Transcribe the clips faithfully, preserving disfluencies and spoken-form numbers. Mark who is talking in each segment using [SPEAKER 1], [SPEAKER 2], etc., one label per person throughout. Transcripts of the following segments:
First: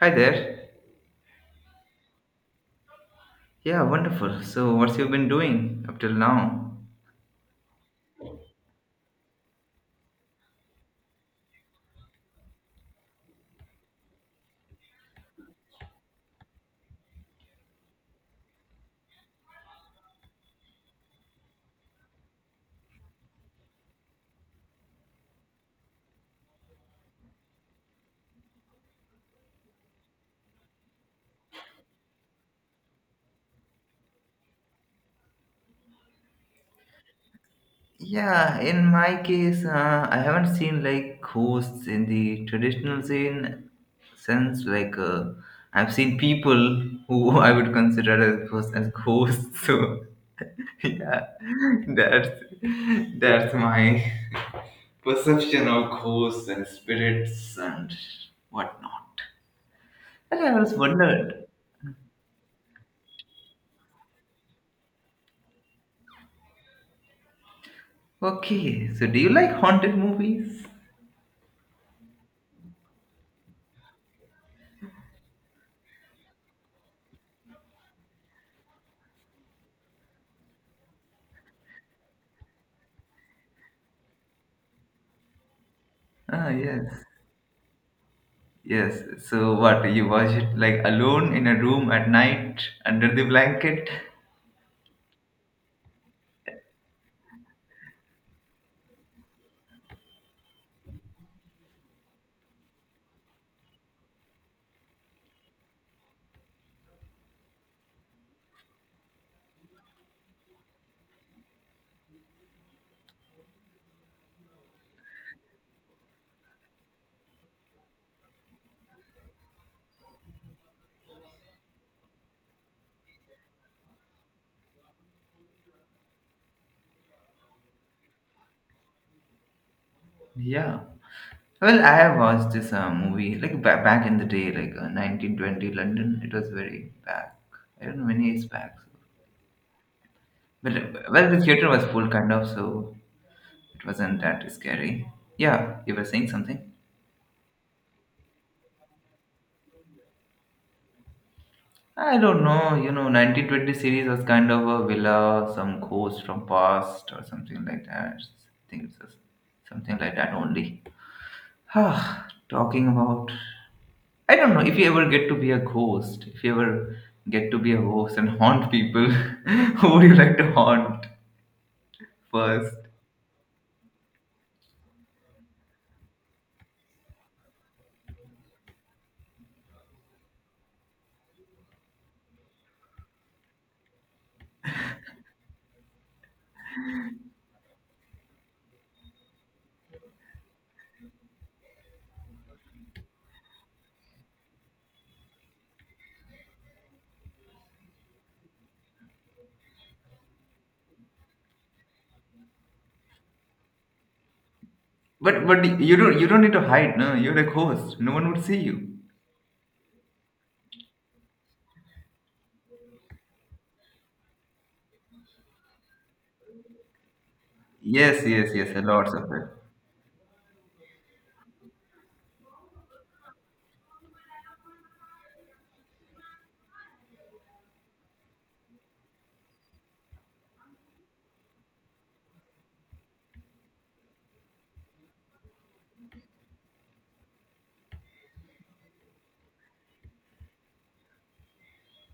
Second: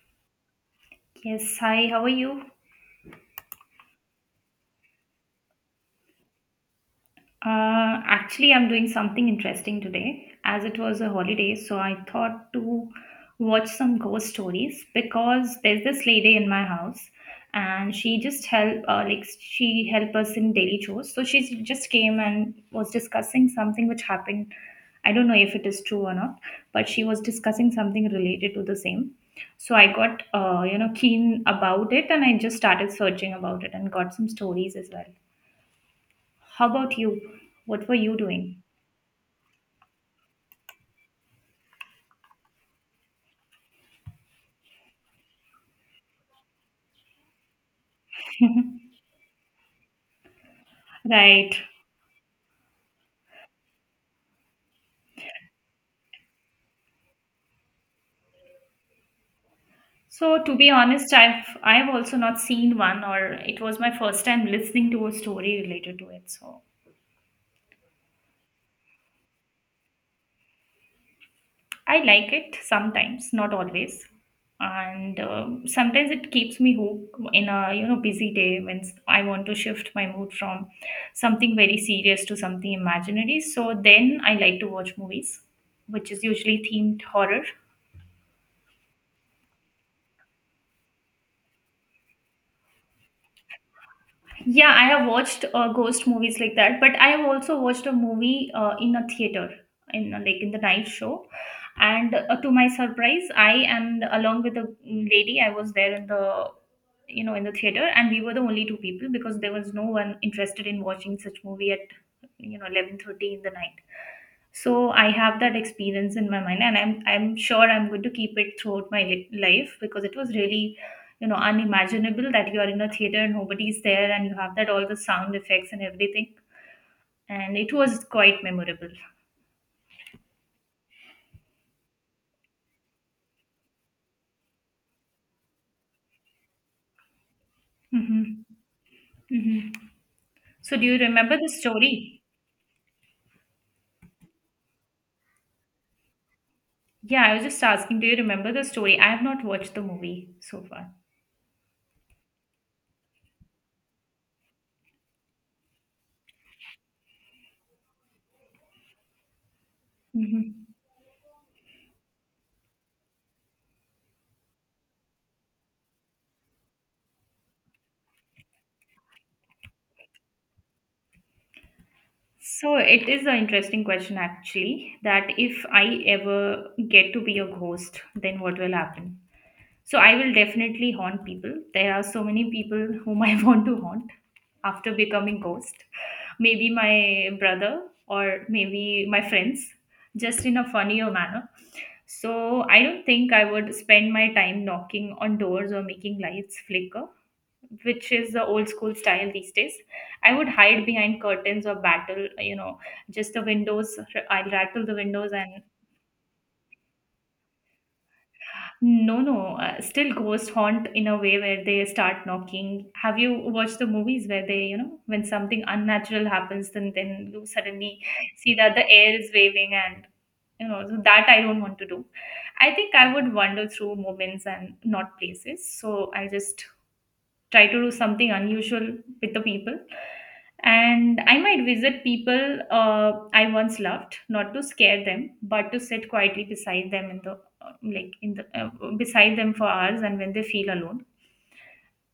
[SPEAKER 1] Hi there.
[SPEAKER 2] Yes, hi, how are you?
[SPEAKER 1] Yeah, wonderful. So, what's you been doing up till now?
[SPEAKER 2] Uh, actually, I'm doing something interesting today as it was a holiday, so I thought to watch some ghost stories because there's this lady in my house and she just help uh, like she help us in daily chores. So she just came and was discussing something which happened. I don't know if it is true or not, but she was discussing something related to the same. So I got uh, you know keen about it and I just started searching about it and got some stories as well. How about you? What were you
[SPEAKER 1] Yeah,
[SPEAKER 2] doing?
[SPEAKER 1] in my case, uh, I haven't seen like ghosts in the traditional scene sense. Like, uh, I've seen people who I would consider as ghosts, as ghosts. So, yeah,
[SPEAKER 2] Right.
[SPEAKER 1] that's that's my perception of ghosts and spirits and whatnot. And
[SPEAKER 2] So
[SPEAKER 1] I
[SPEAKER 2] to be
[SPEAKER 1] was
[SPEAKER 2] honest, I've
[SPEAKER 1] wondered.
[SPEAKER 2] I've also not seen one or it was my first time listening to a story related to it. So
[SPEAKER 1] Okay, so do you like haunted movies?
[SPEAKER 2] I like it sometimes, not always. And um, sometimes it keeps me hooked in a you know busy day when s- I want to shift my mood from something very serious to something imaginary. So then I like to watch movies, which is
[SPEAKER 1] Ah,
[SPEAKER 2] usually themed
[SPEAKER 1] yes.
[SPEAKER 2] horror.
[SPEAKER 1] Yes. So what? You watch it like alone in a room at night under the blanket?
[SPEAKER 2] Yeah, I have watched uh, ghost movies like that, but I have also watched a movie uh, in a theater in uh, like in the night show, and uh, to my surprise, I and along with a lady, I was there in the you know in the theater, and we were the only two people because there was no one interested in watching such movie at you know eleven thirty in the night. So I have that experience in my mind, and i'm i'm sure I'm going to keep it throughout my li- life because it was really, you know unimaginable, that you are in a theater and nobody's there and you have that all the sound effects and everything, and it was quite memorable.
[SPEAKER 1] Yeah. Well, I have watched this uh, movie like ba- back in the day, like uh, nineteen twenty London. It was very back. I don't know, many
[SPEAKER 2] Hmm.
[SPEAKER 1] years back.
[SPEAKER 2] Hmm.
[SPEAKER 1] But
[SPEAKER 2] So do you
[SPEAKER 1] uh, well,
[SPEAKER 2] remember
[SPEAKER 1] the
[SPEAKER 2] the
[SPEAKER 1] theater was full
[SPEAKER 2] story?
[SPEAKER 1] kind of, so it wasn't that scary. Yeah, you were saying something.
[SPEAKER 2] Yeah, I was just asking, do you remember the story? I have not watched the movie so far.
[SPEAKER 1] I don't know. You know, nineteen twenty series was kind of a villa, some ghost from past or something like that. I think it was something like that
[SPEAKER 2] Hmm.
[SPEAKER 1] only. Ah, talking about, I don't know if you ever get to be a ghost, if you ever get to be a ghost and haunt people, who would you like to haunt first?
[SPEAKER 2] So it is an interesting question, actually, that if I ever get to be a ghost, then what will happen? So I will definitely haunt people. There are so many people whom I want to haunt after becoming ghost. Maybe my brother or maybe my friends, just in a funnier manner. So I don't think I would spend my time knocking on doors or making lights flicker, which is the old school style these days. I would hide behind curtains or battle, you know, just the windows. I'll rattle the windows
[SPEAKER 1] But
[SPEAKER 2] and.
[SPEAKER 1] but you don't you don't need to hide, no. You're a ghost. No one would see you.
[SPEAKER 2] No, no, uh, still ghost haunt in a way where they start knocking. Have you watched the movies where they, you know, when something unnatural happens, then then you suddenly
[SPEAKER 1] Yes, yes,
[SPEAKER 2] see
[SPEAKER 1] yes.
[SPEAKER 2] that the
[SPEAKER 1] Lots
[SPEAKER 2] air is
[SPEAKER 1] of it.
[SPEAKER 2] waving, and you know, so that I don't want to do. I think I would wander through moments and not places. So I'll just try to do something unusual with the people, and I might visit people. uh, I once loved not to scare them but to sit quietly beside them in the uh, like in the uh, beside them for hours, and when they feel alone,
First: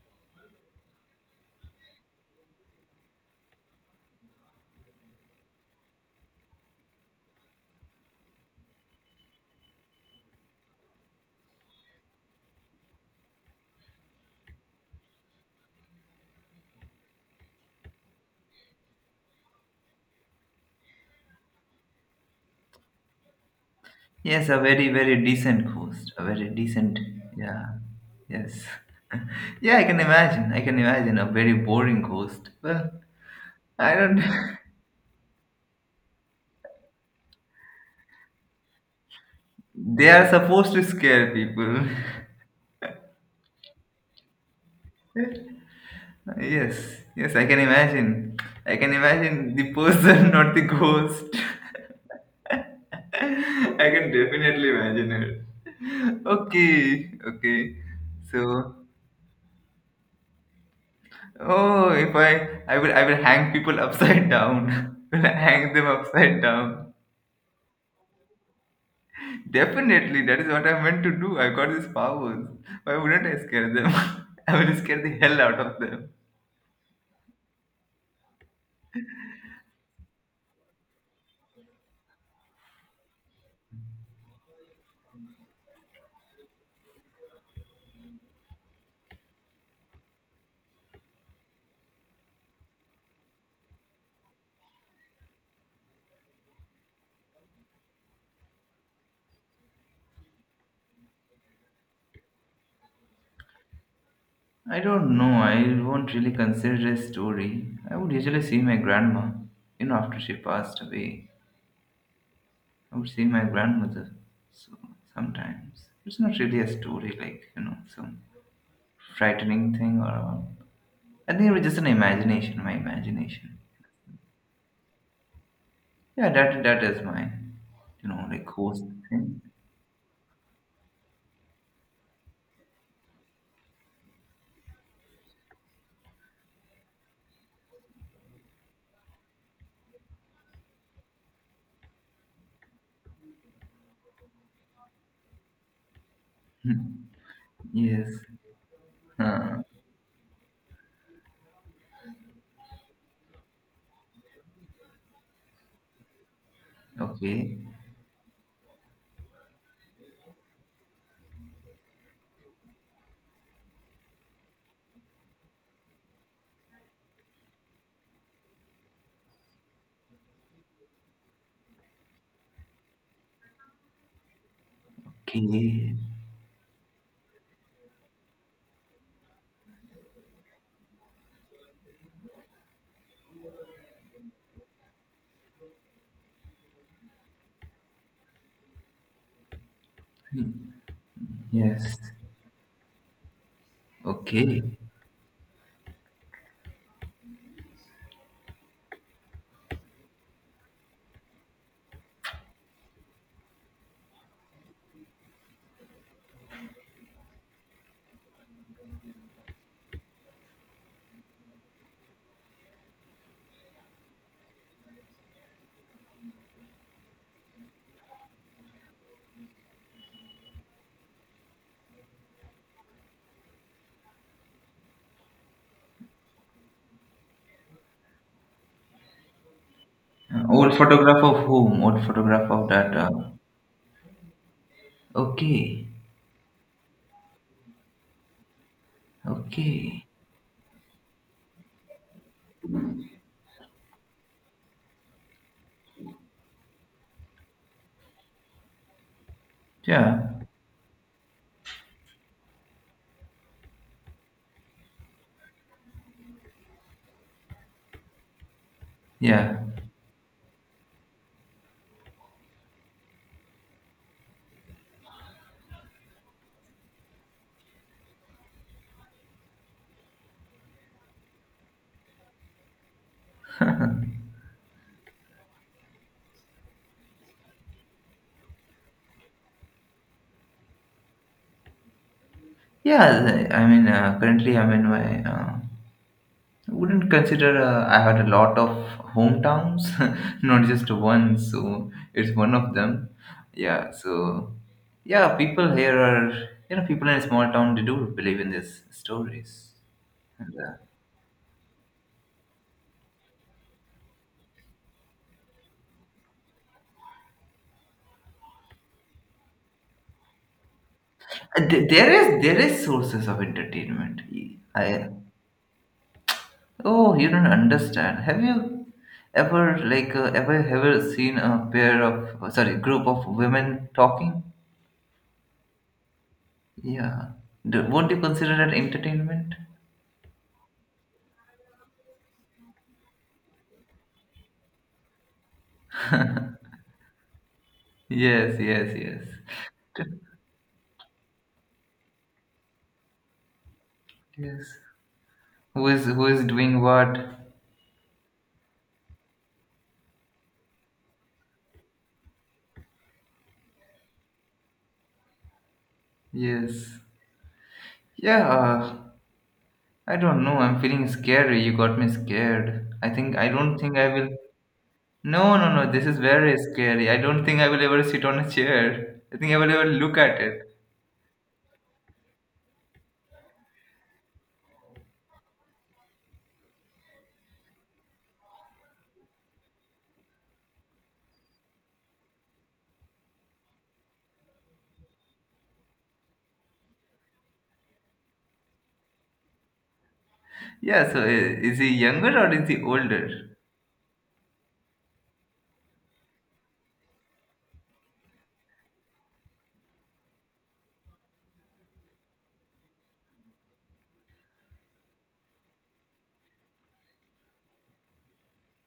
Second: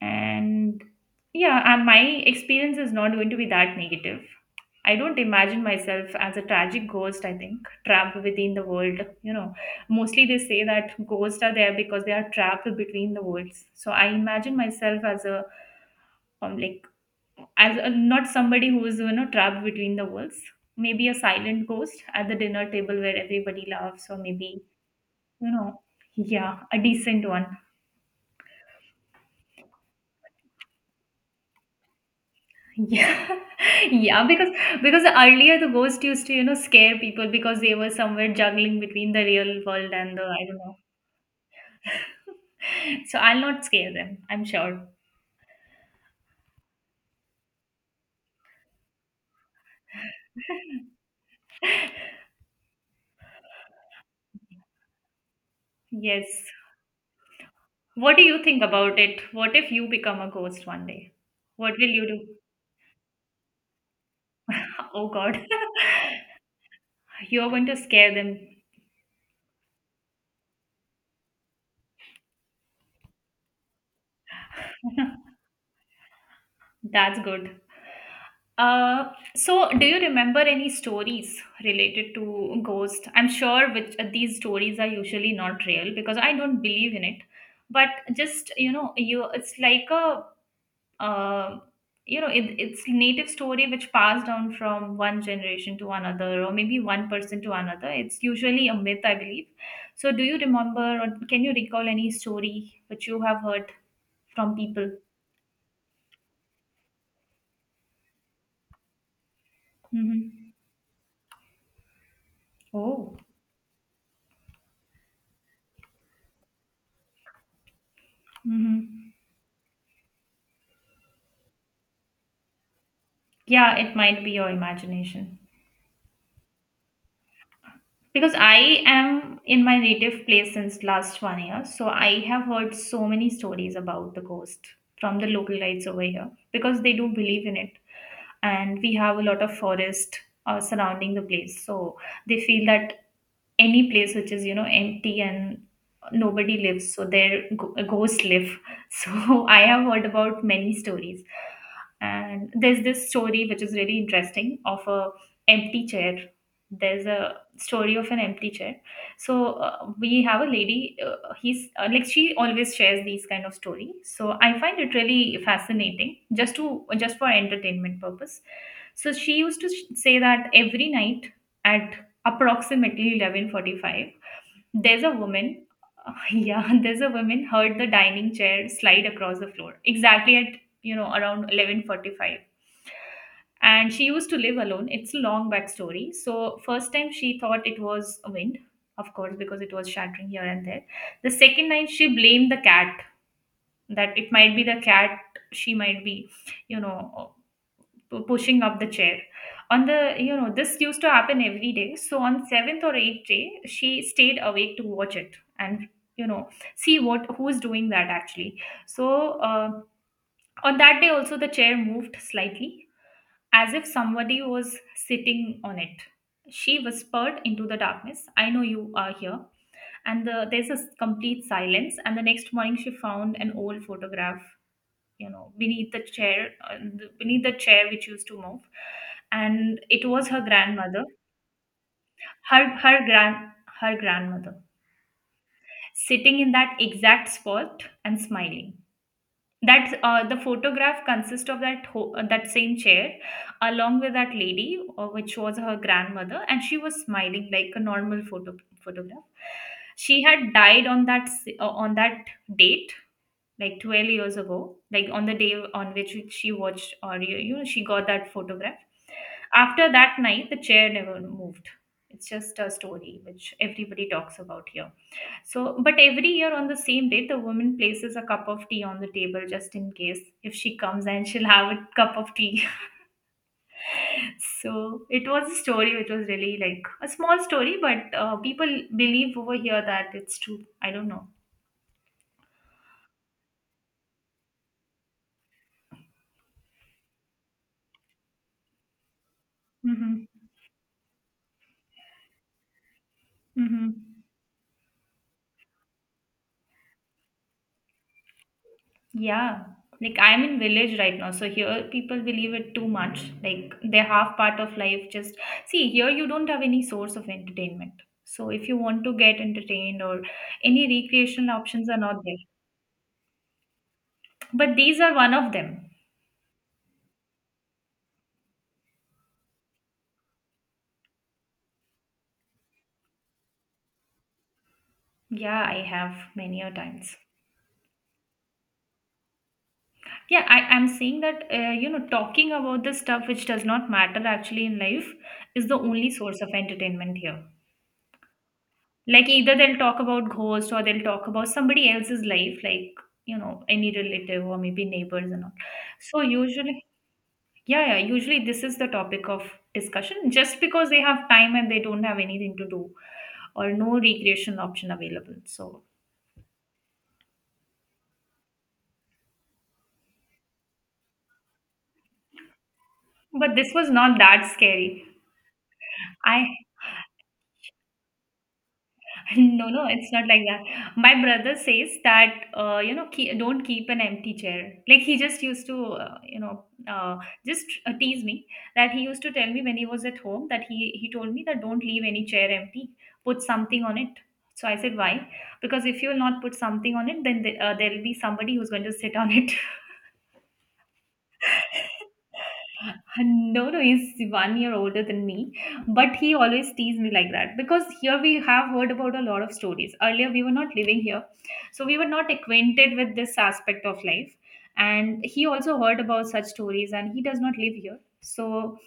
[SPEAKER 2] and yeah, uh, my experience is not going to be that negative. I don't imagine myself as a tragic ghost, I think, trapped within the world, you know. Mostly they say that ghosts are there because they are trapped between the worlds. So I imagine myself as a, um, like as a, not somebody who is, you know, trapped between the walls. Maybe a silent ghost at the dinner table where everybody laughs, or
[SPEAKER 1] Yes, a
[SPEAKER 2] maybe,
[SPEAKER 1] very very
[SPEAKER 2] you
[SPEAKER 1] decent
[SPEAKER 2] know.
[SPEAKER 1] ghost. A very
[SPEAKER 2] Yeah, a
[SPEAKER 1] decent,
[SPEAKER 2] decent one.
[SPEAKER 1] yeah. Yes. Yeah, I can imagine. I can imagine a very boring ghost. Well,
[SPEAKER 2] Yeah.
[SPEAKER 1] I don't.
[SPEAKER 2] Yeah, because because earlier the ghost used to, you know, scare people because they were somewhere juggling between the real world
[SPEAKER 1] They
[SPEAKER 2] and the,
[SPEAKER 1] are
[SPEAKER 2] I don't
[SPEAKER 1] supposed
[SPEAKER 2] know.
[SPEAKER 1] to scare people.
[SPEAKER 2] So I'll not scare them, I'm sure.
[SPEAKER 1] Yes, yes, I can imagine. I can imagine the person, not the ghost. I can definitely imagine it.
[SPEAKER 2] Yes.
[SPEAKER 1] Okay, okay.
[SPEAKER 2] What do you think
[SPEAKER 1] So,
[SPEAKER 2] about it? What if you become a ghost one day? What
[SPEAKER 1] oh,
[SPEAKER 2] will you
[SPEAKER 1] if
[SPEAKER 2] do?
[SPEAKER 1] I, I will, I will hang people upside down.
[SPEAKER 2] Oh
[SPEAKER 1] Will I
[SPEAKER 2] god.
[SPEAKER 1] hang them upside down?
[SPEAKER 2] You're going to scare them.
[SPEAKER 1] Definitely, that is what I meant to do. I got these powers. Why wouldn't I scare them? I will scare the hell out of them.
[SPEAKER 2] That's good. Uh, so, do you remember any stories related to ghost? I'm sure, which uh, these stories are usually not real because I don't believe in it. But just, you know, you it's like a, uh, you know, it, it's native story which passed down from one generation to another, or maybe one person to another. It's usually a myth, I believe. So, do you remember or can you recall any story which you have heard from
[SPEAKER 1] I
[SPEAKER 2] people?
[SPEAKER 1] don't know. I won't really consider a story. I would usually see my grandma. You know, after she
[SPEAKER 2] Mm-hmm.
[SPEAKER 1] passed away, I would
[SPEAKER 2] Oh.
[SPEAKER 1] see my grandmother. So sometimes it's not really a story, like you know, some
[SPEAKER 2] Mm-hmm.
[SPEAKER 1] frightening thing or. All. I think it was just an imagination. My imagination.
[SPEAKER 2] Yeah, it might be your imagination.
[SPEAKER 1] Yeah, that that is my, you know,
[SPEAKER 2] Because
[SPEAKER 1] like
[SPEAKER 2] I
[SPEAKER 1] ghost
[SPEAKER 2] am
[SPEAKER 1] thing.
[SPEAKER 2] in my native place since last one year, so I have heard so many stories about the ghost from the local lights over here because they do believe in it, and we have a lot of forest uh, surrounding the place, so they feel that any place which is, you know, empty, and nobody lives, so there go-
[SPEAKER 1] Yes.
[SPEAKER 2] ghosts live. So
[SPEAKER 1] Huh.
[SPEAKER 2] I have heard about many stories, and there's this story which is really interesting of a empty chair. There's a
[SPEAKER 1] Okay.
[SPEAKER 2] story of an empty chair. So uh, we have a lady, uh, he's uh, like she always shares these kind of story, so I find it really fascinating, just to just for entertainment purpose. So she used to sh- say that every night at approximately eleven forty-five there's a woman.
[SPEAKER 1] Okay.
[SPEAKER 2] Yeah, there's a woman heard the dining chair slide across the floor exactly at, you know, around eleven forty-five, and she used to live alone. It's a long backstory. So first time she thought it was a wind, of course, because it was shattering here and there. The second night
[SPEAKER 1] Yes.
[SPEAKER 2] she blamed the cat, that it might
[SPEAKER 1] Okay.
[SPEAKER 2] be the cat. She might be, you know, pu- pushing up the chair on the, you know this used to happen every day. So on seventh or eighth day she stayed awake to watch it, and, you know, see what who's doing that actually. So uh, on that day also the chair moved slightly as if somebody was sitting on it. She whispered into the darkness, I know you are here. And the, there's a s- complete silence, and the next morning she found an old photograph, you know, beneath the chair, uh, the- beneath the chair which used to move. And it was her
[SPEAKER 1] Uh, old
[SPEAKER 2] grandmother.
[SPEAKER 1] photograph of whom? Old photograph of
[SPEAKER 2] her
[SPEAKER 1] that.
[SPEAKER 2] her
[SPEAKER 1] Uh,
[SPEAKER 2] grand her grandmother
[SPEAKER 1] Okay,
[SPEAKER 2] sitting in that exact spot and smiling. That
[SPEAKER 1] okay,
[SPEAKER 2] uh, the photograph consists of that ho- uh, that same chair along with that lady, uh, which was her grandmother, and she was smiling like a normal photo photograph. She
[SPEAKER 1] yeah,
[SPEAKER 2] had died on that s- uh, on that date like twelve years ago, like on the day on which she watched or you you know, she got that photograph.
[SPEAKER 1] yeah,
[SPEAKER 2] After that night, the chair never moved. It's just a story which everybody talks about here. So, but every year on the same day, the woman places a cup of tea on the table just in case if she comes and she'll have a cup of tea. So it was a story which was really like a small story, but uh, people believe over here that it's true. I don't know.
[SPEAKER 1] yeah. the- I mean, uh, currently I'm in my. Uh, I wouldn't consider, uh, I had a lot of hometowns,
[SPEAKER 2] Mm-hmm.
[SPEAKER 1] not just one. So it's one of them. Yeah.
[SPEAKER 2] Mm-hmm.
[SPEAKER 1] So yeah, people here are, you know, people in a small town, they do believe in these
[SPEAKER 2] Yeah,
[SPEAKER 1] stories.
[SPEAKER 2] like I'm
[SPEAKER 1] And,
[SPEAKER 2] in village right now, so here people believe it too much. Like they're half part of life. Just see here, you don't have any source of entertainment. So if you want to get entertained, or any recreational
[SPEAKER 1] uh,
[SPEAKER 2] options
[SPEAKER 1] th-
[SPEAKER 2] are
[SPEAKER 1] there
[SPEAKER 2] not there.
[SPEAKER 1] is there is sources of entertainment.
[SPEAKER 2] But these
[SPEAKER 1] I
[SPEAKER 2] are one of them.
[SPEAKER 1] Oh, you don't understand. Have you ever, like, uh, ever ever seen a pair of, uh, sorry, group of women talking?
[SPEAKER 2] Yeah, I have many a times.
[SPEAKER 1] Yeah. Do, won't you consider that entertainment?
[SPEAKER 2] Yeah, I, I'm saying that uh, you know talking about the stuff which does not matter actually in life is the only source of entertainment here.
[SPEAKER 1] Yes, yes, yes.
[SPEAKER 2] Like either they'll talk
[SPEAKER 1] T-
[SPEAKER 2] about ghosts or they'll talk about somebody else's life, like, you know, any relative or
[SPEAKER 1] yes.
[SPEAKER 2] maybe neighbors and all.
[SPEAKER 1] Who is
[SPEAKER 2] So
[SPEAKER 1] who is doing
[SPEAKER 2] usually,
[SPEAKER 1] what?
[SPEAKER 2] yeah, yeah, usually this is the topic of discussion just because they have time and they don't have anything to do, or no recreation option available. So,
[SPEAKER 1] Yes. Yeah. uh, I don't know. I'm feeling scary. You got me scared. I think I
[SPEAKER 2] but this
[SPEAKER 1] don't
[SPEAKER 2] was
[SPEAKER 1] think I
[SPEAKER 2] not
[SPEAKER 1] will.
[SPEAKER 2] that scary.
[SPEAKER 1] No, no, no. This is
[SPEAKER 2] I.
[SPEAKER 1] very scary. I don't think I will ever sit on a chair. I think I
[SPEAKER 2] No,
[SPEAKER 1] will ever
[SPEAKER 2] no, it's
[SPEAKER 1] look
[SPEAKER 2] not
[SPEAKER 1] at
[SPEAKER 2] like that.
[SPEAKER 1] it.
[SPEAKER 2] My brother says that, uh, you know, keep, don't keep an empty chair. Like he just used to, uh, you know, uh, just uh, tease me, that he used to tell me when he was at home that he he told me that don't leave any chair empty. Put something on it. So I said why? Because if you will not put something on it, then the, uh, there will be somebody who's going to sit on it.
[SPEAKER 1] Yeah, so uh, is he younger or is he older?
[SPEAKER 2] No, no, he's one year older than me, but he always teased me like that because here we have heard about a lot of stories. Earlier, we were not living here, so we were not acquainted with this aspect of life. And he also heard about such stories, and he does not live here. So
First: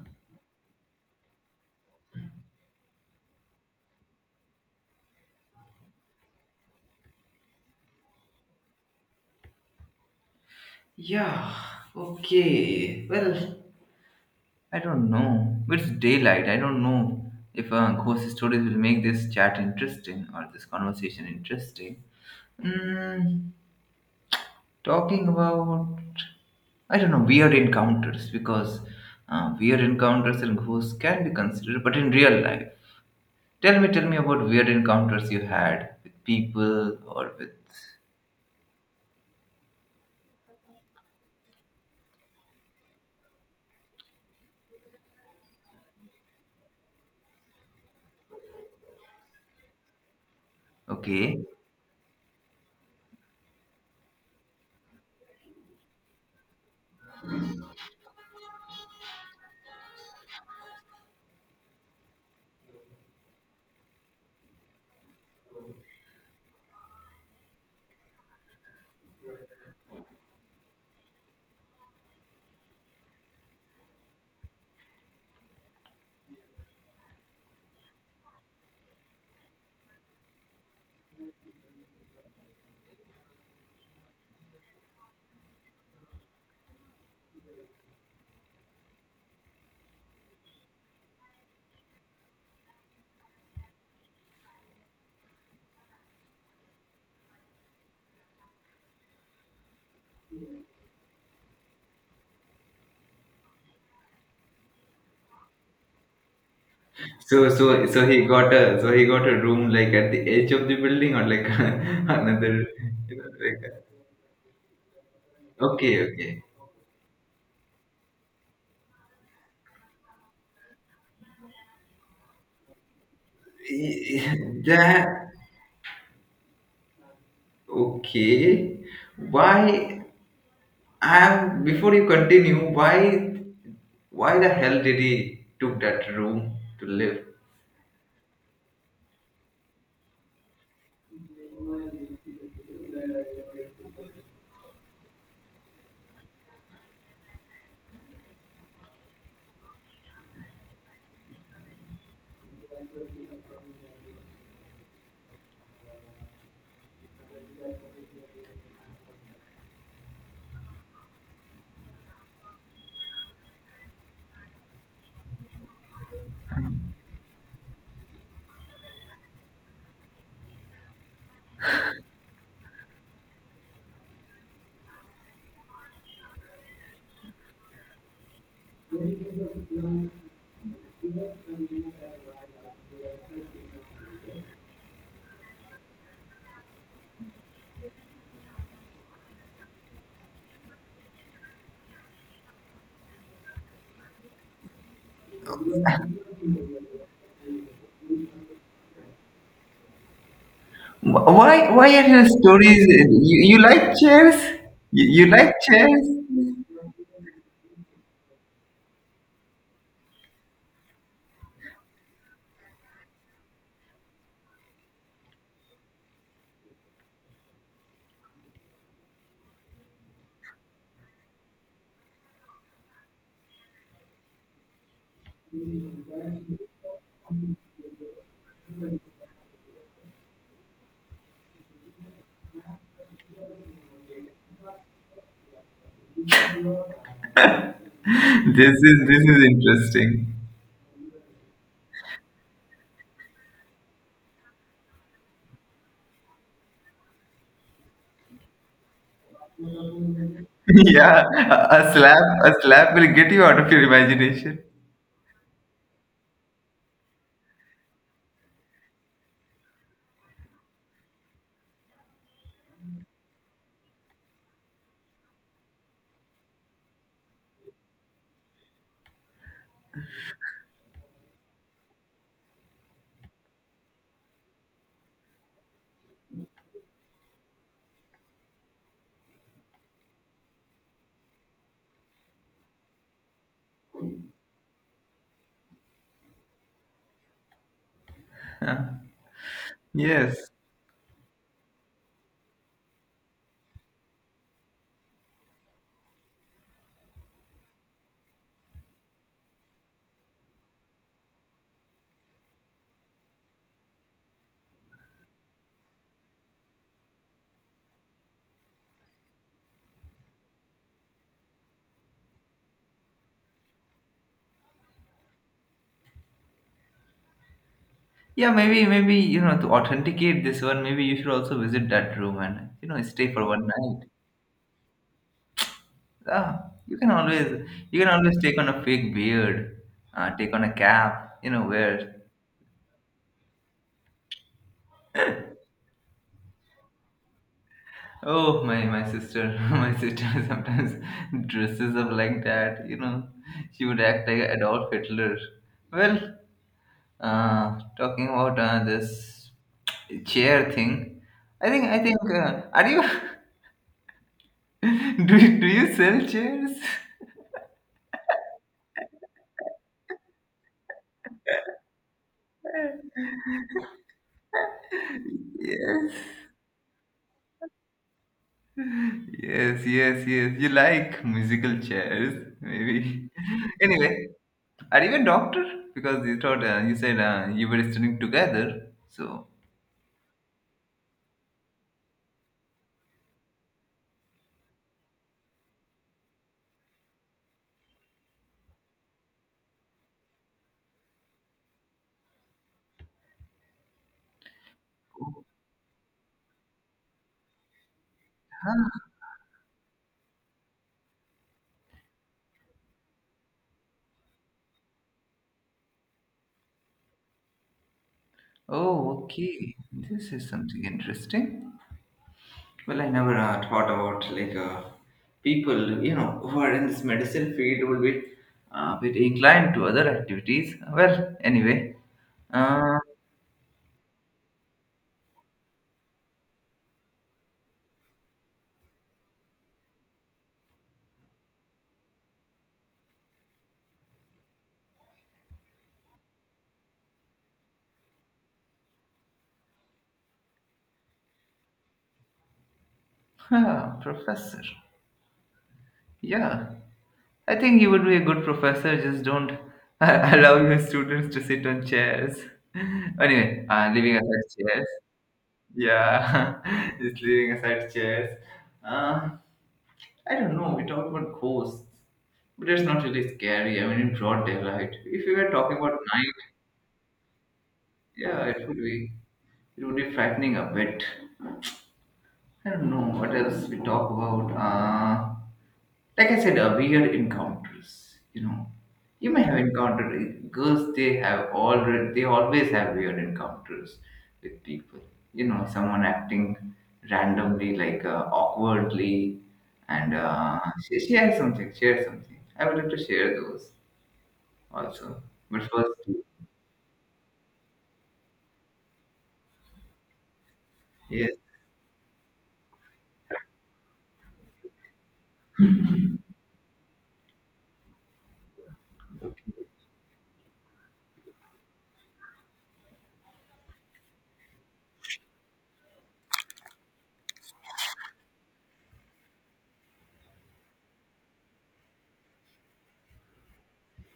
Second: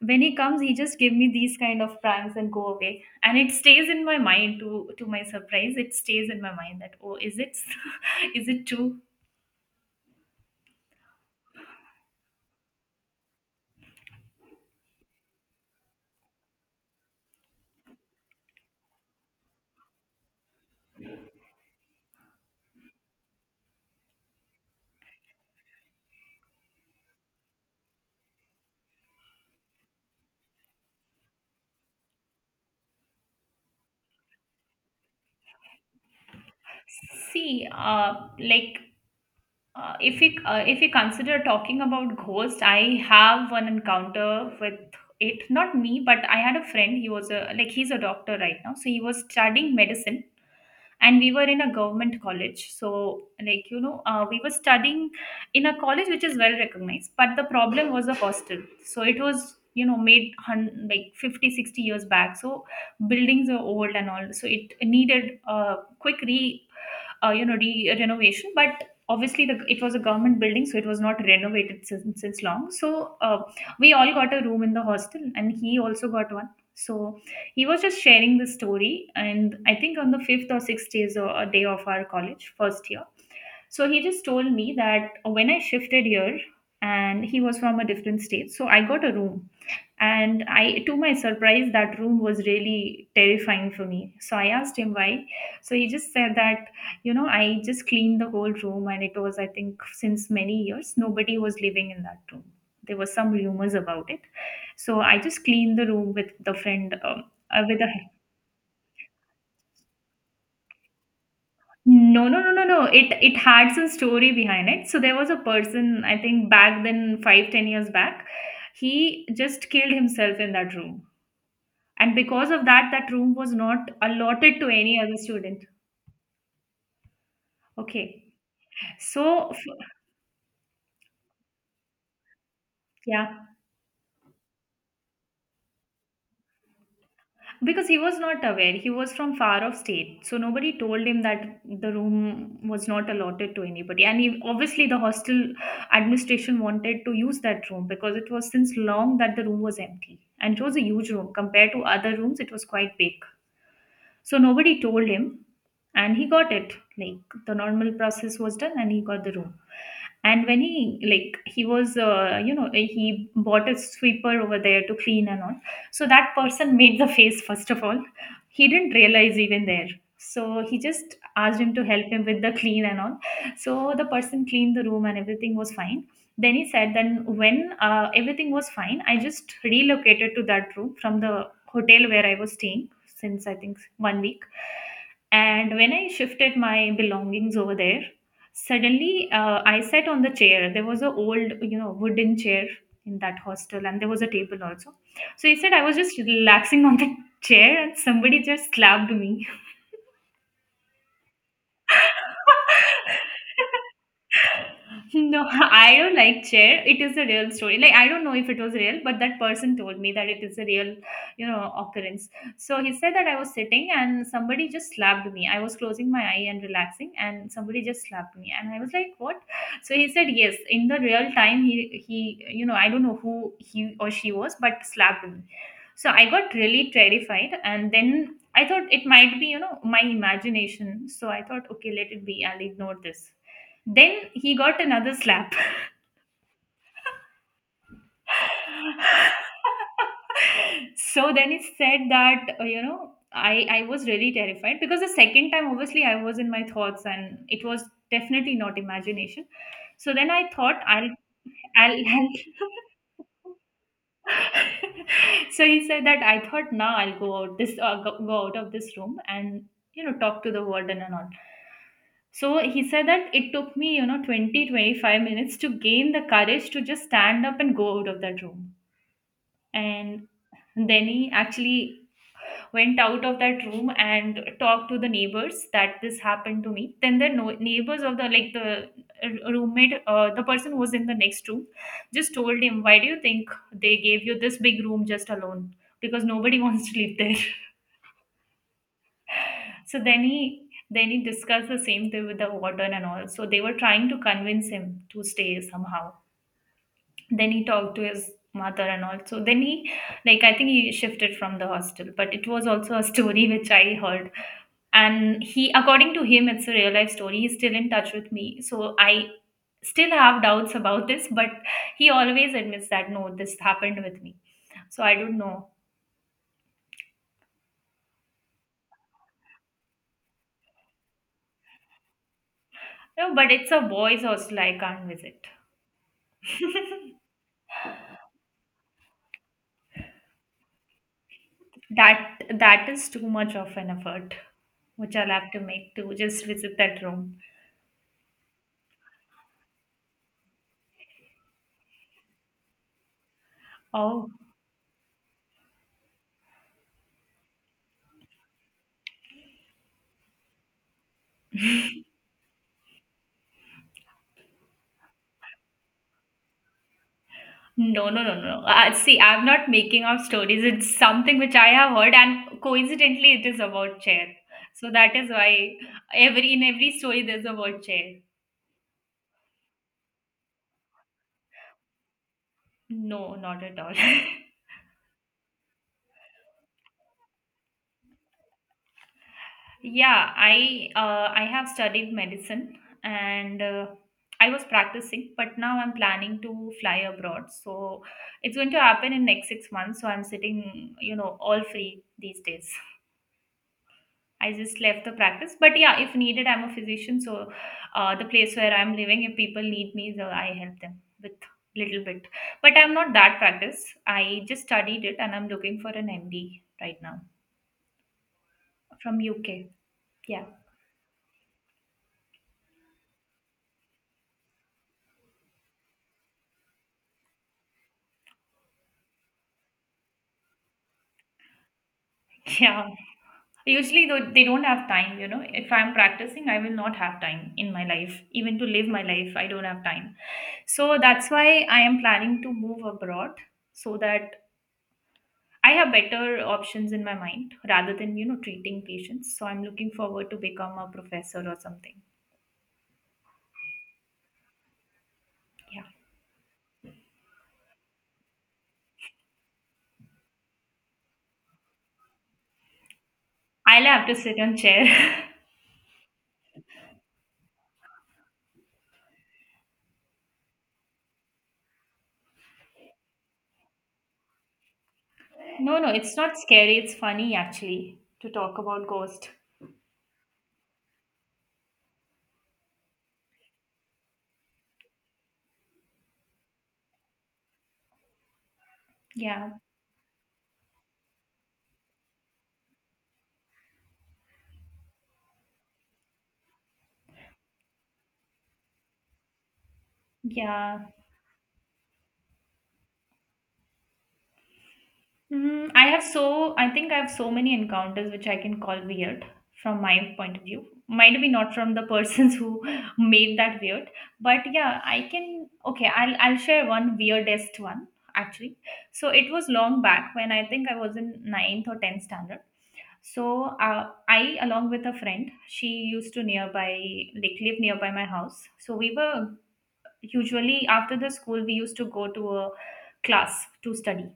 [SPEAKER 2] when he comes, he just give me these kind of pranks and go away, and it stays in my mind. To to my surprise, it stays in my mind that oh, is it, is it true?
[SPEAKER 1] Yeah, okay. Well, I don't know. But it's daylight. I don't know if uh, ghost stories will make this chat interesting or this conversation interesting. Mm, talking about, I don't know, weird encounters, because uh, weird encounters and ghosts can be considered, but in real life. Tell me, tell me about weird encounters you had with people or with.
[SPEAKER 2] See, uh, like Uh, if we uh, if we consider talking about ghosts, I have one encounter with it. Not me, but I had a friend. He was a like he's a doctor right now, so he was studying medicine, and we
[SPEAKER 1] Okay.
[SPEAKER 2] were in a government college. So like you know, uh, we were studying in a college which is well recognized. But the problem was the hostel. So it was you know made hun- like fifty sixty years back, so buildings are old and all, so it needed a quick re uh, you know re- uh, renovation. But obviously the, it was a government building, so it was not renovated since, since long. So uh, we all got a room in the hostel, and he also got one. So he was just sharing the story, and I think on the fifth or sixth days or a day of our college first year. So he just told me that when I shifted here, and he was from a different state, so I got a room. And I, to my surprise, that room was really terrifying for me, so I asked him why. So he just said that, you know, I just cleaned the whole room, and it was, I think, since many years nobody was living in that room. There were some rumors about it. So I just cleaned the room with the friend. Um,
[SPEAKER 1] So
[SPEAKER 2] uh, with
[SPEAKER 1] so
[SPEAKER 2] a
[SPEAKER 1] so he got a so he got a room like at the edge of the building, or like
[SPEAKER 2] no no no
[SPEAKER 1] another,
[SPEAKER 2] no no, it
[SPEAKER 1] you know,
[SPEAKER 2] it
[SPEAKER 1] like.
[SPEAKER 2] had some story behind it. So there was a
[SPEAKER 1] Okay,
[SPEAKER 2] person, I
[SPEAKER 1] okay.
[SPEAKER 2] think back then five ten years back, he just killed himself in that room, and because of that, that room was not allotted
[SPEAKER 1] Y-
[SPEAKER 2] to any
[SPEAKER 1] that.
[SPEAKER 2] other student. Okay.
[SPEAKER 1] Okay.
[SPEAKER 2] So f-
[SPEAKER 1] why I Before you continue, why
[SPEAKER 2] yeah,
[SPEAKER 1] why the hell did he took that room to live?
[SPEAKER 2] because he was not aware. He was from far off state, so nobody told him that the room was not allotted to anybody. And he, obviously, the hostel administration wanted to use that room because it was since long that the room was empty, and it was a huge room compared to other rooms. It was quite big. So nobody told him, and he got it. Like, the normal process was done, and he got the room. And when he like he was, uh, you know, he bought a sweeper over there to clean and all. So that person made the face first of all. He didn't realize even there. So he just asked him to help him with the clean and all. So the person cleaned the room and everything was fine. Then he said, then when, uh, everything was fine, I just relocated to that room from the hotel where I was staying since, I think, one week. And when I shifted my belongings over there, suddenly, uh, I sat on the chair. There was a old, you know, wooden chair in that hostel, and there was a table also. So he said I was just relaxing on the chair, and somebody just slapped me.
[SPEAKER 1] Wh- why why are your stories? You, you like chairs? You, you
[SPEAKER 2] No,
[SPEAKER 1] like
[SPEAKER 2] I
[SPEAKER 1] chairs?
[SPEAKER 2] don't like chair. It is a real story. Like, I don't know if it was real, but that person told me that it is a real, you know, occurrence. So he said that I was sitting and somebody just slapped me. I was closing my eye and relaxing, and somebody just slapped me, and I was like, "What?" So he said, "Yes, in the real time, he he, you know, I don't know who he or she was, but slapped me." So I got really terrified, and then I thought it might be, you know, my imagination. So I thought, okay, let it be. I'll ignore this. Then he got another slap.
[SPEAKER 1] this is this is interesting.
[SPEAKER 2] So then he said that, uh, you know, I, I was really terrified because the second time, obviously, I was in my thoughts, and it was definitely not imagination. So then I thought, I'll,
[SPEAKER 1] Yeah, a
[SPEAKER 2] I'll,
[SPEAKER 1] a slap, a slap will
[SPEAKER 2] I'll.
[SPEAKER 1] get you out of your imagination.
[SPEAKER 2] So he said that I thought, now I'll go out this uh, go, go out of this room and, you know, talk to the warden and all. So he said that it took me, you know, twenty twenty five minutes to gain the courage to just stand up and go out of that room. And then he actually went out of that room and talked to the neighbors that this happened to me. Then the no- neighbors of the, like the uh, roommate uh, the person who was in the next room just told him, why do you think they gave you this big room just alone? Because nobody wants to live there. So then
[SPEAKER 1] Yes.
[SPEAKER 2] he, then he discussed the same thing with the warden and all, so they were trying to convince him to stay somehow. Then he talked to his mother and all. So then he, like, I think he shifted from the hostel, but it was also a story which I heard. And he, according to him, it's a real life story. He's still in touch with me, so I still have doubts about this, but he always admits that, no, this happened with me. So I don't know.
[SPEAKER 1] Yeah, maybe, maybe, you know, to authenticate this one, maybe you should also visit that room and, you know, stay
[SPEAKER 2] No,
[SPEAKER 1] for
[SPEAKER 2] but
[SPEAKER 1] one
[SPEAKER 2] it's a
[SPEAKER 1] night.
[SPEAKER 2] boys hostel, I can't visit.
[SPEAKER 1] Ah, you can always, you can always take on a fake beard, uh, take on a cap, you know, wear.
[SPEAKER 2] That that is too much of an effort which I'll have to make to just visit that room.
[SPEAKER 1] Oh, my, my sister, my sister sometimes dresses up like that, you know, she would act
[SPEAKER 2] Oh.
[SPEAKER 1] like Adolf Hitler. Well, Uh, talking about uh, this chair thing, I think I think, uh, are you do you- do you sell chairs?
[SPEAKER 2] No, no, no, no. Uh, see, I'm not making up stories. It's something which I have heard, and coincidentally, it is about chair. So that is why
[SPEAKER 1] Yes,
[SPEAKER 2] every in every story there's a word chair.
[SPEAKER 1] yes, yes, yes. You like musical chairs, maybe.
[SPEAKER 2] No, not at all.
[SPEAKER 1] Anyway, are you a doctor? Because you thought uh, you said, uh, you were studying together. So,
[SPEAKER 2] Yeah, I, uh, I have studied medicine, and, uh, I was practicing, but now I'm planning to fly abroad. So it's going to happen in next six months. So I'm sitting, you know, all free these days. I just left the practice. But yeah, if needed, I'm a physician. So, uh, the place where I'm living, if people need me, so I help them with little bit. But I'm not that practice. I just studied it and I'm looking for an M D right now from
[SPEAKER 1] oh,
[SPEAKER 2] U K.
[SPEAKER 1] okay. This
[SPEAKER 2] Yeah.
[SPEAKER 1] is something interesting. Well, I never, uh, thought about, like, uh, people, you know, who are in this medicine field would be a bit inclined to other activities. Well, anyway,
[SPEAKER 2] Yeah.
[SPEAKER 1] uh,
[SPEAKER 2] Usually though they don't have time, you know. If I'm practicing, I will not have time in my life. Even to live my life, I don't have time. So that's why I am planning to move abroad so that I have better options in my mind rather than, you know, treating patients. So I'm looking forward to become a professor or something.
[SPEAKER 1] huh, professor.
[SPEAKER 2] Yeah,
[SPEAKER 1] Yeah, I think you would be a good professor. Just don't allow your students to sit on chairs. Anyway,
[SPEAKER 2] I'll
[SPEAKER 1] uh,
[SPEAKER 2] have to
[SPEAKER 1] leaving
[SPEAKER 2] sit on
[SPEAKER 1] aside
[SPEAKER 2] chair.
[SPEAKER 1] chairs. Yeah, just leaving aside chairs. Uh, I don't know. We talk about ghosts, but it's not really scary. I mean, in broad daylight. If we were
[SPEAKER 2] No,
[SPEAKER 1] talking
[SPEAKER 2] no,
[SPEAKER 1] about
[SPEAKER 2] it's
[SPEAKER 1] night,
[SPEAKER 2] not scary. It's funny actually to
[SPEAKER 1] yeah,
[SPEAKER 2] talk
[SPEAKER 1] it would
[SPEAKER 2] about
[SPEAKER 1] be.
[SPEAKER 2] ghost.
[SPEAKER 1] It would be frightening a bit. I don't know what else we talk about. Uh, like I said, uh, weird encounters. You know, you may
[SPEAKER 2] Yeah,
[SPEAKER 1] have encountered, uh, girls. They have already. They always have weird encounters with people. You know, someone acting randomly, like, uh, awkwardly, and uh,
[SPEAKER 2] yeah.
[SPEAKER 1] she, she has something. She has something. I would like to share those also. But
[SPEAKER 2] Mm, I
[SPEAKER 1] first,
[SPEAKER 2] have so I think I have so many encounters which I can call weird from my point of view. Might be
[SPEAKER 1] yes,
[SPEAKER 2] not from the persons who made that weird, but yeah, I can. Okay, I'll I'll share one weirdest one actually. So it was long back when I think I was in ninth or tenth standard. So, uh, I, along with a friend, she used to nearby, like, live nearby my house. So we were usually after the school we used to go to a class to study.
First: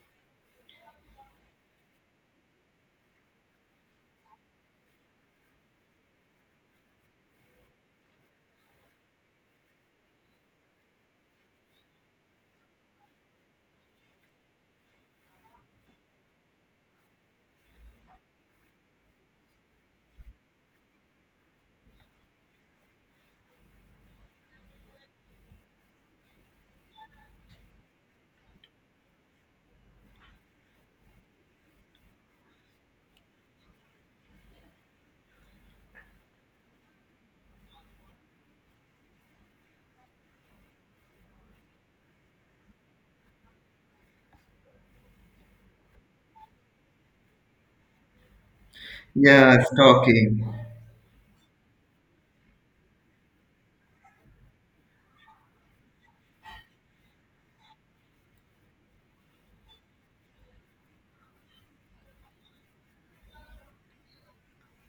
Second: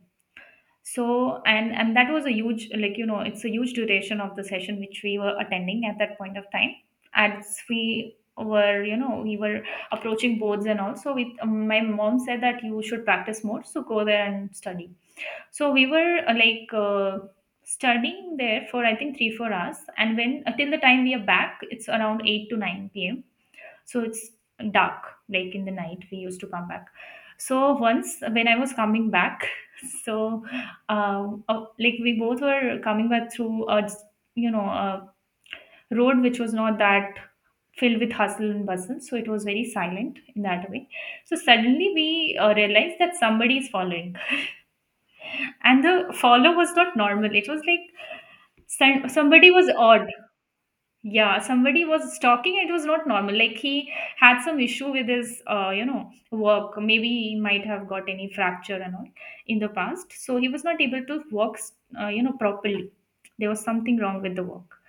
[SPEAKER 2] So and and that was a huge, like, you know, it's a huge duration of the session which we were attending at that point of time, as we were, you know, we were approaching boards and all. So with my mom said that you should practice more, so go there and study. So we were, uh, like uh, studying there for, I think, three four hours, and when, until the time we are back, it's around eight to nine p.m. So it's dark, like, in the night we used to come back. So once when I was coming back, so um, uh, like, we both were coming back through a, you know, a road which was not that filled with hustle and bustle, so it was very silent in that way. So suddenly we, uh, realized that somebody is following, and the follow was not normal. It was like, some- somebody
[SPEAKER 1] yeah,
[SPEAKER 2] was odd.
[SPEAKER 1] stalking.
[SPEAKER 2] Yeah, somebody was stalking. It was not normal. Like, he had some issue with his, uh, you know, work. Maybe he might have got any fracture and all in the past. So he was not able to work, uh, you know, properly. There was something wrong with the work.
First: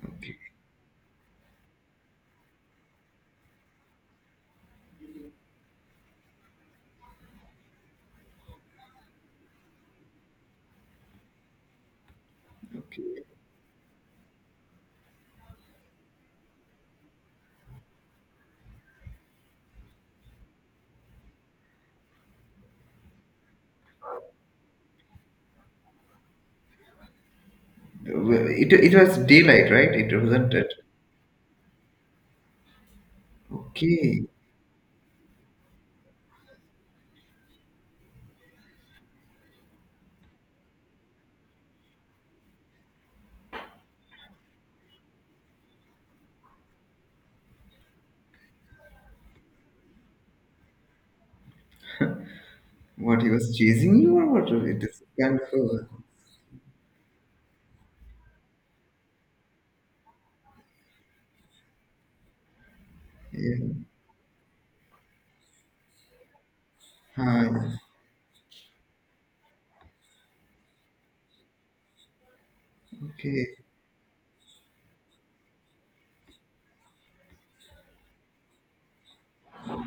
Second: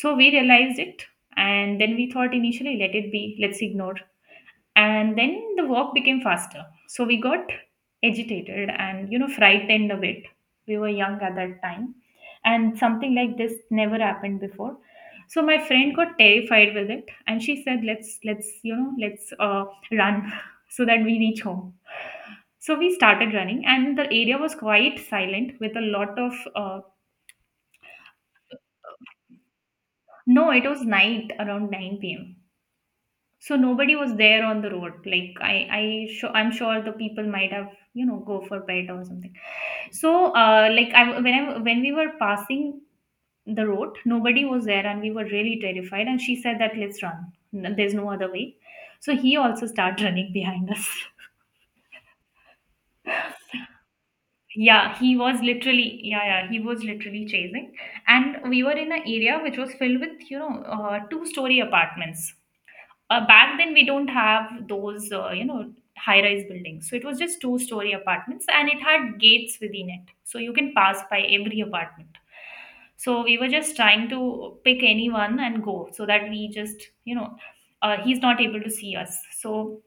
[SPEAKER 2] So we
[SPEAKER 1] Okay,
[SPEAKER 2] realized it, and then we thought initially, let it be. Let's ignore, and then the walk became faster, so we got agitated and, you know, frightened a bit. We were young at that time, and something
[SPEAKER 1] okay.
[SPEAKER 2] like this never happened before. So my friend got terrified with it, and she said, let's let's you know let's uh, run so that we reach home. So we started running, and the area was quite silent, with a lot of— uh,
[SPEAKER 1] Well, It it was daylight, right? It
[SPEAKER 2] no,
[SPEAKER 1] wasn't
[SPEAKER 2] it
[SPEAKER 1] it.
[SPEAKER 2] was night around nine p m p.m. So nobody was
[SPEAKER 1] Okay,
[SPEAKER 2] there on the road. Like, I, I, sure I'm sure the people might have, you know, go for bed or something. So, uh, like I, when I, when we were passing the road, nobody was there, and we were really terrified. And she said that let's run. N- There's no other way. So he also started running behind us.
[SPEAKER 1] what, he was chasing you, or what? It
[SPEAKER 2] Yeah,
[SPEAKER 1] is
[SPEAKER 2] he
[SPEAKER 1] kind
[SPEAKER 2] was
[SPEAKER 1] of.
[SPEAKER 2] literally, yeah, yeah, he was literally chasing. And we were in an area which was filled with, you know, uh, two-story apartments. Uh, back
[SPEAKER 1] Yeah.
[SPEAKER 2] then
[SPEAKER 1] Okay.
[SPEAKER 2] we don't have those uh, you know high rise buildings, so it was just
[SPEAKER 1] Hi.
[SPEAKER 2] two story apartments, and it had gates within it, so you can pass by every apartment. So we were
[SPEAKER 1] Okay.
[SPEAKER 2] just trying to pick anyone and go, so that we just, you know uh, he's not able to see us. So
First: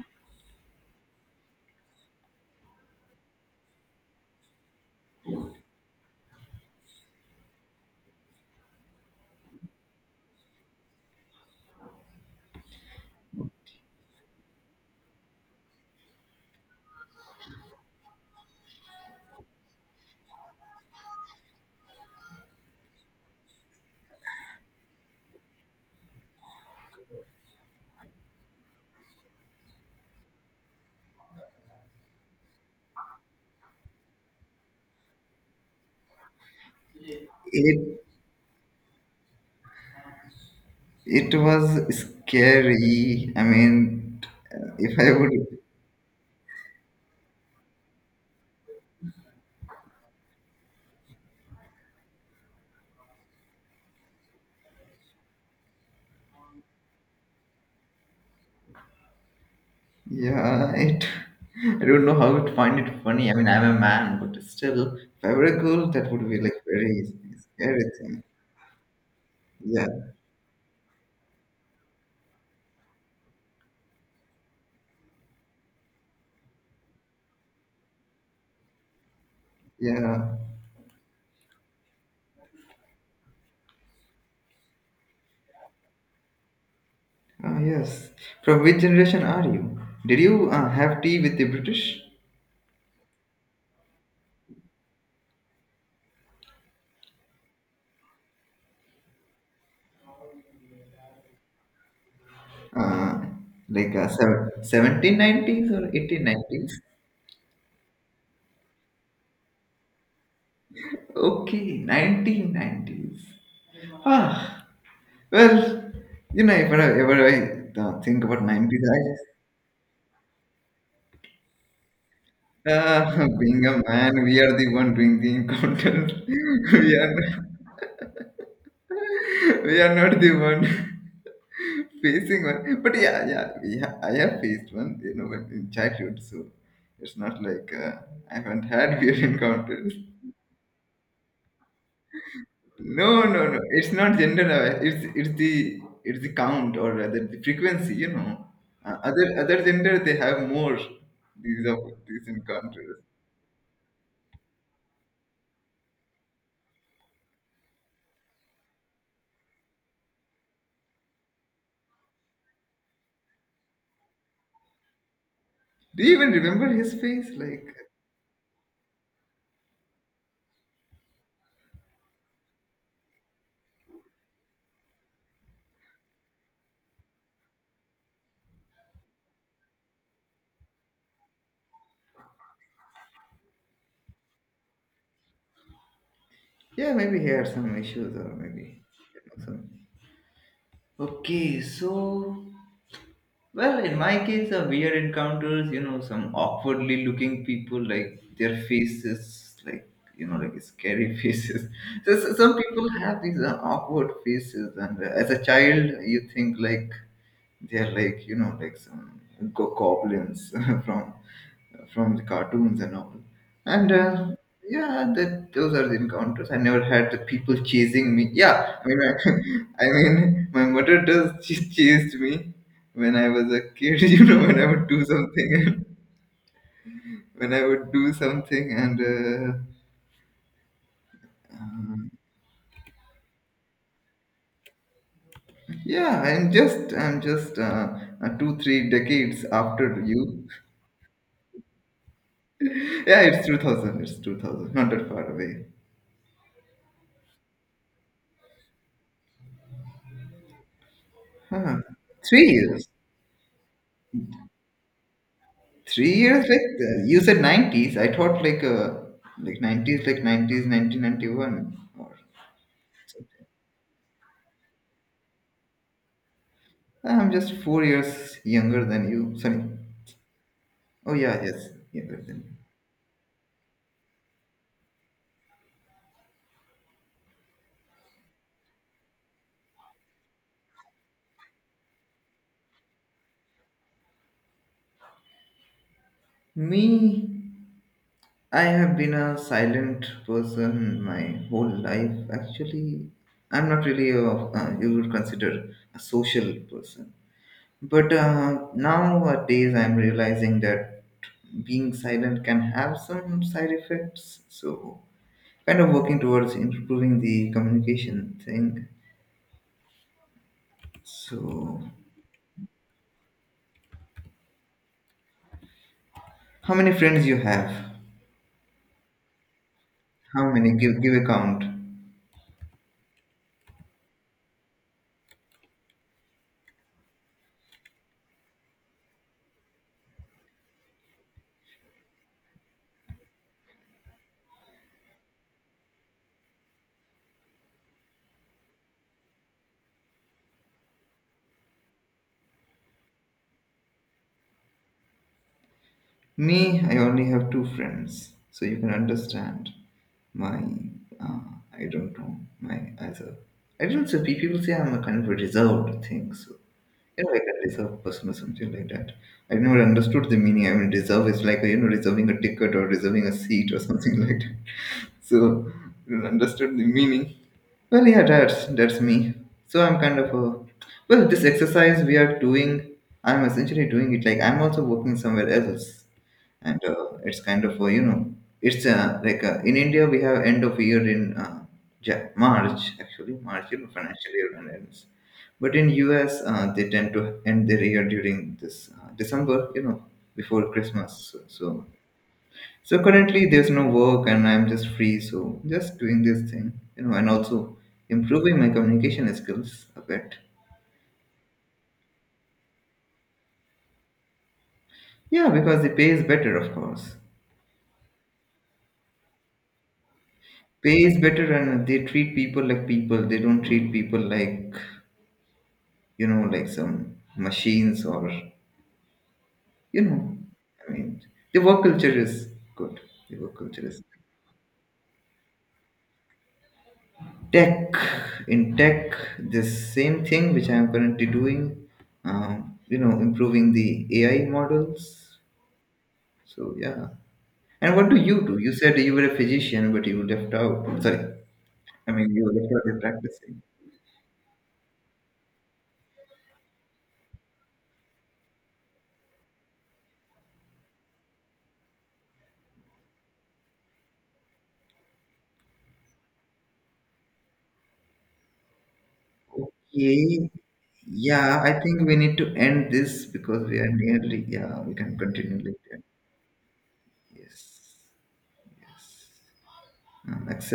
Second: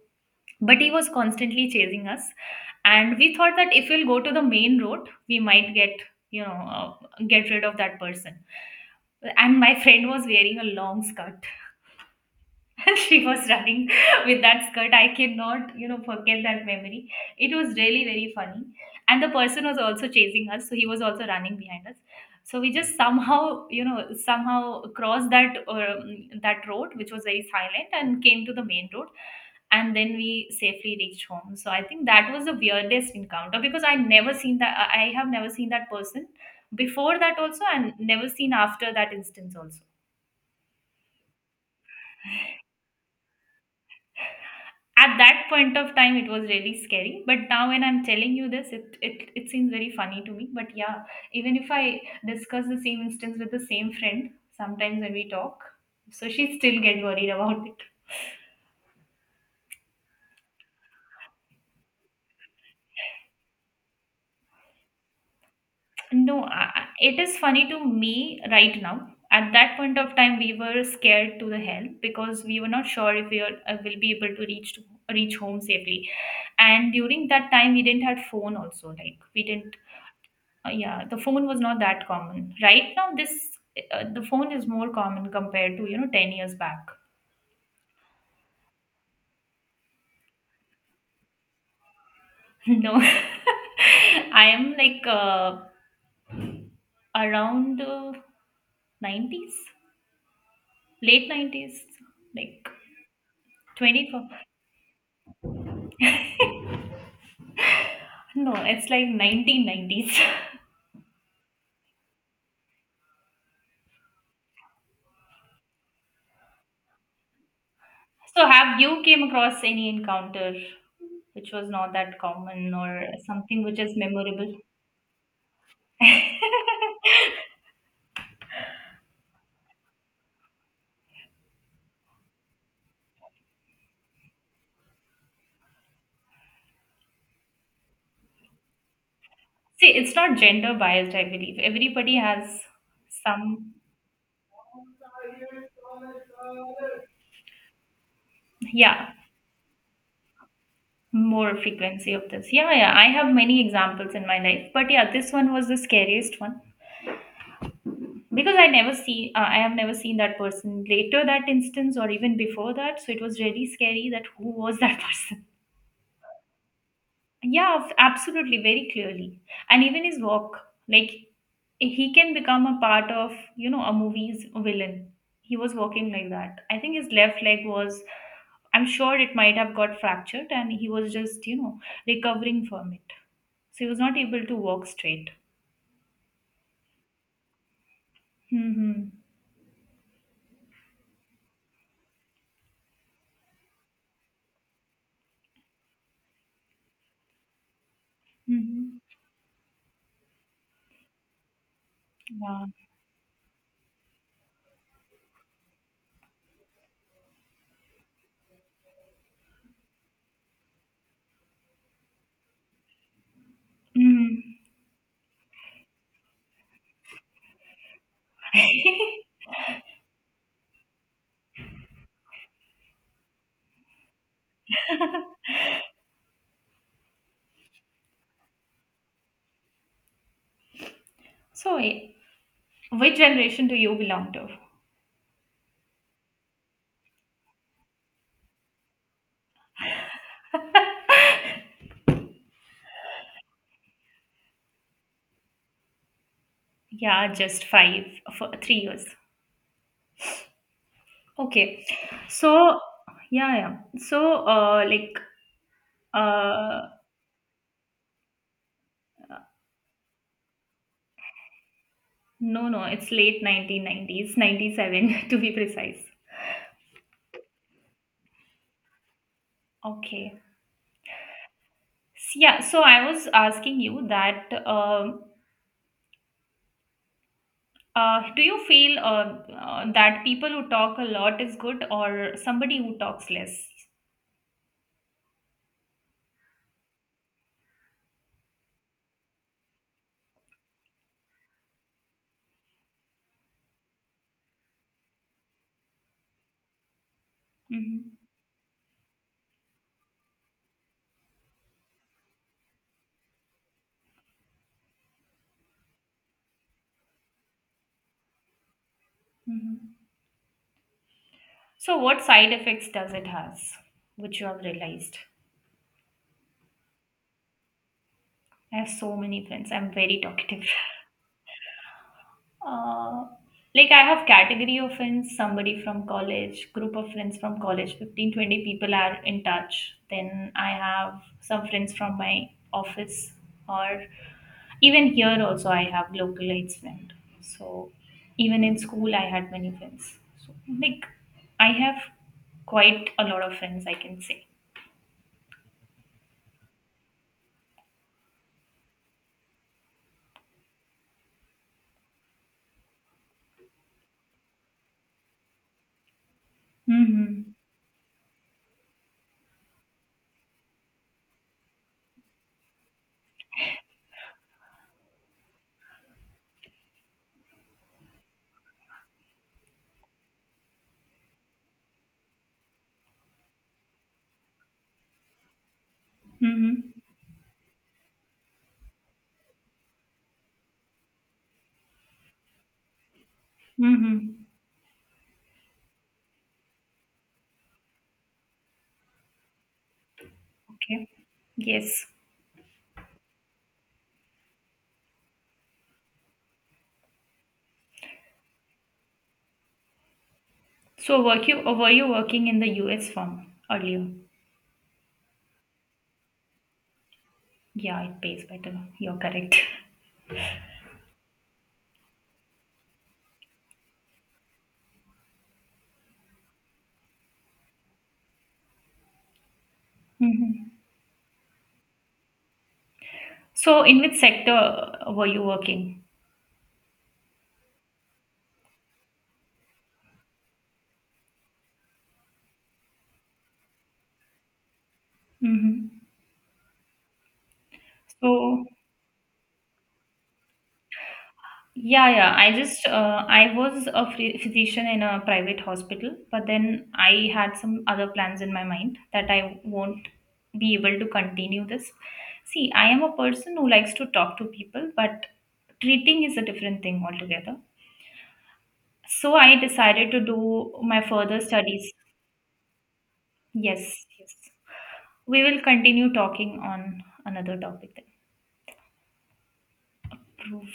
[SPEAKER 2] but he was constantly chasing us, and we thought that if we'll go to the main road, we might get you know uh, get rid of that person. And my friend was wearing a long skirt and she was running with that skirt. I cannot, you know, forget that memory. It was really very funny. And the person was also chasing us, so he was also running behind us. So we just somehow, you know, somehow crossed that um, that road, which was very silent, and came to the main road. And then we safely reached home. So I think that was the weirdest encounter, because I never seen that. I I have never seen that person before that also, and
[SPEAKER 1] It
[SPEAKER 2] never seen after that instance also.
[SPEAKER 1] it was scary. I mean, if I
[SPEAKER 2] At
[SPEAKER 1] would,
[SPEAKER 2] that point of time it was really scary, but now when I'm telling you this, it, it it seems very funny to me. But yeah, even if I discuss the same instance with the same friend, sometimes when we talk, so she still get worried about it.
[SPEAKER 1] yeah, it. I don't know how to find it funny. I mean, I'm a man, but still, if I were a girl, that would be
[SPEAKER 2] No,
[SPEAKER 1] like
[SPEAKER 2] I, I-
[SPEAKER 1] very
[SPEAKER 2] it is funny to
[SPEAKER 1] scary thing.
[SPEAKER 2] me right now. At that
[SPEAKER 1] Yeah.
[SPEAKER 2] point of time we were scared to the hell, because we were not sure if we are, uh, will be able to reach to reach home safely. And during that time we didn't have phone also, like we didn't—
[SPEAKER 1] Yeah.
[SPEAKER 2] Uh, yeah, the phone was not that common. Right now, this uh, the phone is more common compared to, you know ten years back.
[SPEAKER 1] Ah, yes. From which generation are you? Did you, uh, have tea with the British?
[SPEAKER 2] No, I am like, uh, around, uh, nineties, late nineties, like
[SPEAKER 1] Uh, like, uh,
[SPEAKER 2] twenty four.
[SPEAKER 1] seven- seventeen nineties or eighteen nineties?
[SPEAKER 2] No, it's like nineteen nineties.
[SPEAKER 1] Okay, nineteen nineties. Ah, well, you know, if I ever, I uh, think about
[SPEAKER 2] So, have
[SPEAKER 1] nineties,
[SPEAKER 2] you came across any encounter which was not that
[SPEAKER 1] I,
[SPEAKER 2] common, or
[SPEAKER 1] uh,
[SPEAKER 2] something
[SPEAKER 1] being
[SPEAKER 2] which
[SPEAKER 1] a
[SPEAKER 2] is
[SPEAKER 1] man, we are
[SPEAKER 2] memorable?
[SPEAKER 1] the one doing the encounters. we are we are not the one facing one. But yeah, yeah, we ha- I have faced one, you know, when in childhood. So it's not like, uh, I haven't had weird encounters.
[SPEAKER 2] See, it's not gender biased, I believe. Everybody has
[SPEAKER 1] No, no, no.
[SPEAKER 2] some,
[SPEAKER 1] It's not gender aware. It's it's the it's the count, or rather the frequency. You know, uh,
[SPEAKER 2] yeah,
[SPEAKER 1] other other gender, they have more
[SPEAKER 2] more
[SPEAKER 1] these of
[SPEAKER 2] frequency of
[SPEAKER 1] these
[SPEAKER 2] this. Yeah, yeah,
[SPEAKER 1] encounters.
[SPEAKER 2] I have many examples in my life, but yeah, this one was the scariest one, because I never see, uh, I have never seen that person later that instance or even before that. So it was really scary that who was that person.
[SPEAKER 1] Do you even remember his face? Like,
[SPEAKER 2] Yeah, f- absolutely, very clearly. And even his walk, like, he can become a part of, you know, a movie's villain. He was walking like that. I think his left leg was, I'm sure it might have got fractured, and he was just, you know, recovering from it. So he was not able to walk straight.
[SPEAKER 1] yeah, maybe he had some issues, or maybe,
[SPEAKER 2] Mm-hmm.
[SPEAKER 1] you know, some. Okay, so. Well, in my case, the weird encounters, you know, some awkwardly looking people, like their
[SPEAKER 2] Mm-hmm.
[SPEAKER 1] faces, like, you know, like scary faces. So, so some
[SPEAKER 2] Yeah.
[SPEAKER 1] people have these, uh, awkward faces, and, uh, as a child, you think like they're like, you know, like some go- goblins from from the cartoons and all. And, uh,
[SPEAKER 2] Mm-hmm.
[SPEAKER 1] yeah, that those are the encounters. I never had the people chasing me. Yeah, I mean, I, I mean, my mother does, she chased me when I was a kid. You know, when I would do something, when I would do something, and uh,
[SPEAKER 2] So, eh, which generation do you belong to?
[SPEAKER 1] yeah, I'm just, I'm just uh, uh, two, three decades after you. Yeah, it's two thousand. It's two thousand. Not that far away.
[SPEAKER 2] Yeah, just five— for three years.
[SPEAKER 1] Huh.
[SPEAKER 2] Okay.
[SPEAKER 1] Three
[SPEAKER 2] So,
[SPEAKER 1] years.
[SPEAKER 2] yeah, yeah. So, uh, like,
[SPEAKER 1] Three years, like,
[SPEAKER 2] uh,
[SPEAKER 1] uh, you said, nineties. I thought, like, uh, like nineties, like nineties, nineteen ninety one. Or
[SPEAKER 2] no, no, it's late nineteen nineties, ninety seven to be precise.
[SPEAKER 1] I'm just four years younger than you. Sorry.
[SPEAKER 2] Okay.
[SPEAKER 1] Oh yeah, yes, younger
[SPEAKER 2] S-
[SPEAKER 1] than
[SPEAKER 2] Yeah, so I was asking you that, um uh, do you feel, uh, uh, that people who talk a lot is good, or somebody who talks less?
[SPEAKER 1] you. Me. I have been a silent person my whole life. Actually, I'm not really a uh, you would consider a social person. But,
[SPEAKER 2] Hmm.
[SPEAKER 1] uh, nowadays, I'm realizing that being silent can have some side effects. So kind of working towards improving the communication thing.
[SPEAKER 2] Hmm.
[SPEAKER 1] So,
[SPEAKER 2] So, what side effects does it has, which you have realized?
[SPEAKER 1] how many friends you have?
[SPEAKER 2] I have so many friends. I'm very
[SPEAKER 1] How
[SPEAKER 2] talkative.
[SPEAKER 1] many? Give give a count.
[SPEAKER 2] Uh, like, I have category of friends, somebody from college, group of friends from college, fifteen twenty people are in touch. Then I have some friends from my office, or even here also I have localized friend. So even in school I had many friends. So, like, I have quite a lot of friends, I can say.
[SPEAKER 1] Me, I only have two friends, so you can understand my. Uh, I don't know my as a. I don't say, pe- people say I'm a kind of a reserved thing. So, you know, like
[SPEAKER 2] Mm-hmm.
[SPEAKER 1] a reserved person or something like that. I never understood the meaning. I mean, reserve is like, you know, reserving a ticket or reserving a seat or something like that. So you understood the meaning. Well, yeah, that's that's me. So I'm kind of a, well, this exercise we are doing, I'm essentially doing it like I'm also working somewhere else. And,
[SPEAKER 2] Mm-hmm.
[SPEAKER 1] uh, it's kind of a, you know, it's, uh, like, uh, in India we have end of year in, uh, Ja- march actually march, you know, financial
[SPEAKER 2] Mm-hmm.
[SPEAKER 1] year and ends. But in US, uh, they tend to end their year during this, uh, December, you know, before
[SPEAKER 2] Okay.
[SPEAKER 1] Christmas. so, so
[SPEAKER 2] Yes.
[SPEAKER 1] so currently there's no work and I'm just free, so just doing this thing, you know, and also improving my communication skills a bit.
[SPEAKER 2] So, were you were you working in the U S firm earlier?
[SPEAKER 1] Yeah, because the pay is better, of course.
[SPEAKER 2] Yeah, it pays better. You're correct.
[SPEAKER 1] Pay is better, and they treat people like people. They don't treat people like, you know, like some machines or, you know,
[SPEAKER 2] Mhm.
[SPEAKER 1] I mean, the work culture is good. The work
[SPEAKER 2] So,
[SPEAKER 1] culture
[SPEAKER 2] in
[SPEAKER 1] is
[SPEAKER 2] which sector uh, were you working?
[SPEAKER 1] tech. In tech, this same thing which I am currently doing, um, you know, improving the A I models.
[SPEAKER 2] Hmm.
[SPEAKER 1] So yeah. And what do you do?
[SPEAKER 2] So,
[SPEAKER 1] You said you were a physician, but you left out. Sorry,
[SPEAKER 2] yeah,
[SPEAKER 1] I mean
[SPEAKER 2] yeah.
[SPEAKER 1] you
[SPEAKER 2] I
[SPEAKER 1] left out
[SPEAKER 2] just
[SPEAKER 1] the
[SPEAKER 2] uh, I
[SPEAKER 1] practicing.
[SPEAKER 2] was a free physician in a private hospital, but then I had some other plans in my mind that I won't be able to continue this. See, I am a person who likes to talk to people, but treating is a different thing altogether. So, I decided to
[SPEAKER 1] Okay.
[SPEAKER 2] do my further
[SPEAKER 1] Yeah, I
[SPEAKER 2] studies.
[SPEAKER 1] think we need to end this because we are
[SPEAKER 2] Yes, yes.
[SPEAKER 1] nearly. Yeah, we can
[SPEAKER 2] We
[SPEAKER 1] continue
[SPEAKER 2] will
[SPEAKER 1] later.
[SPEAKER 2] continue talking on another topic
[SPEAKER 1] Yes.
[SPEAKER 2] then.
[SPEAKER 1] Um, accept.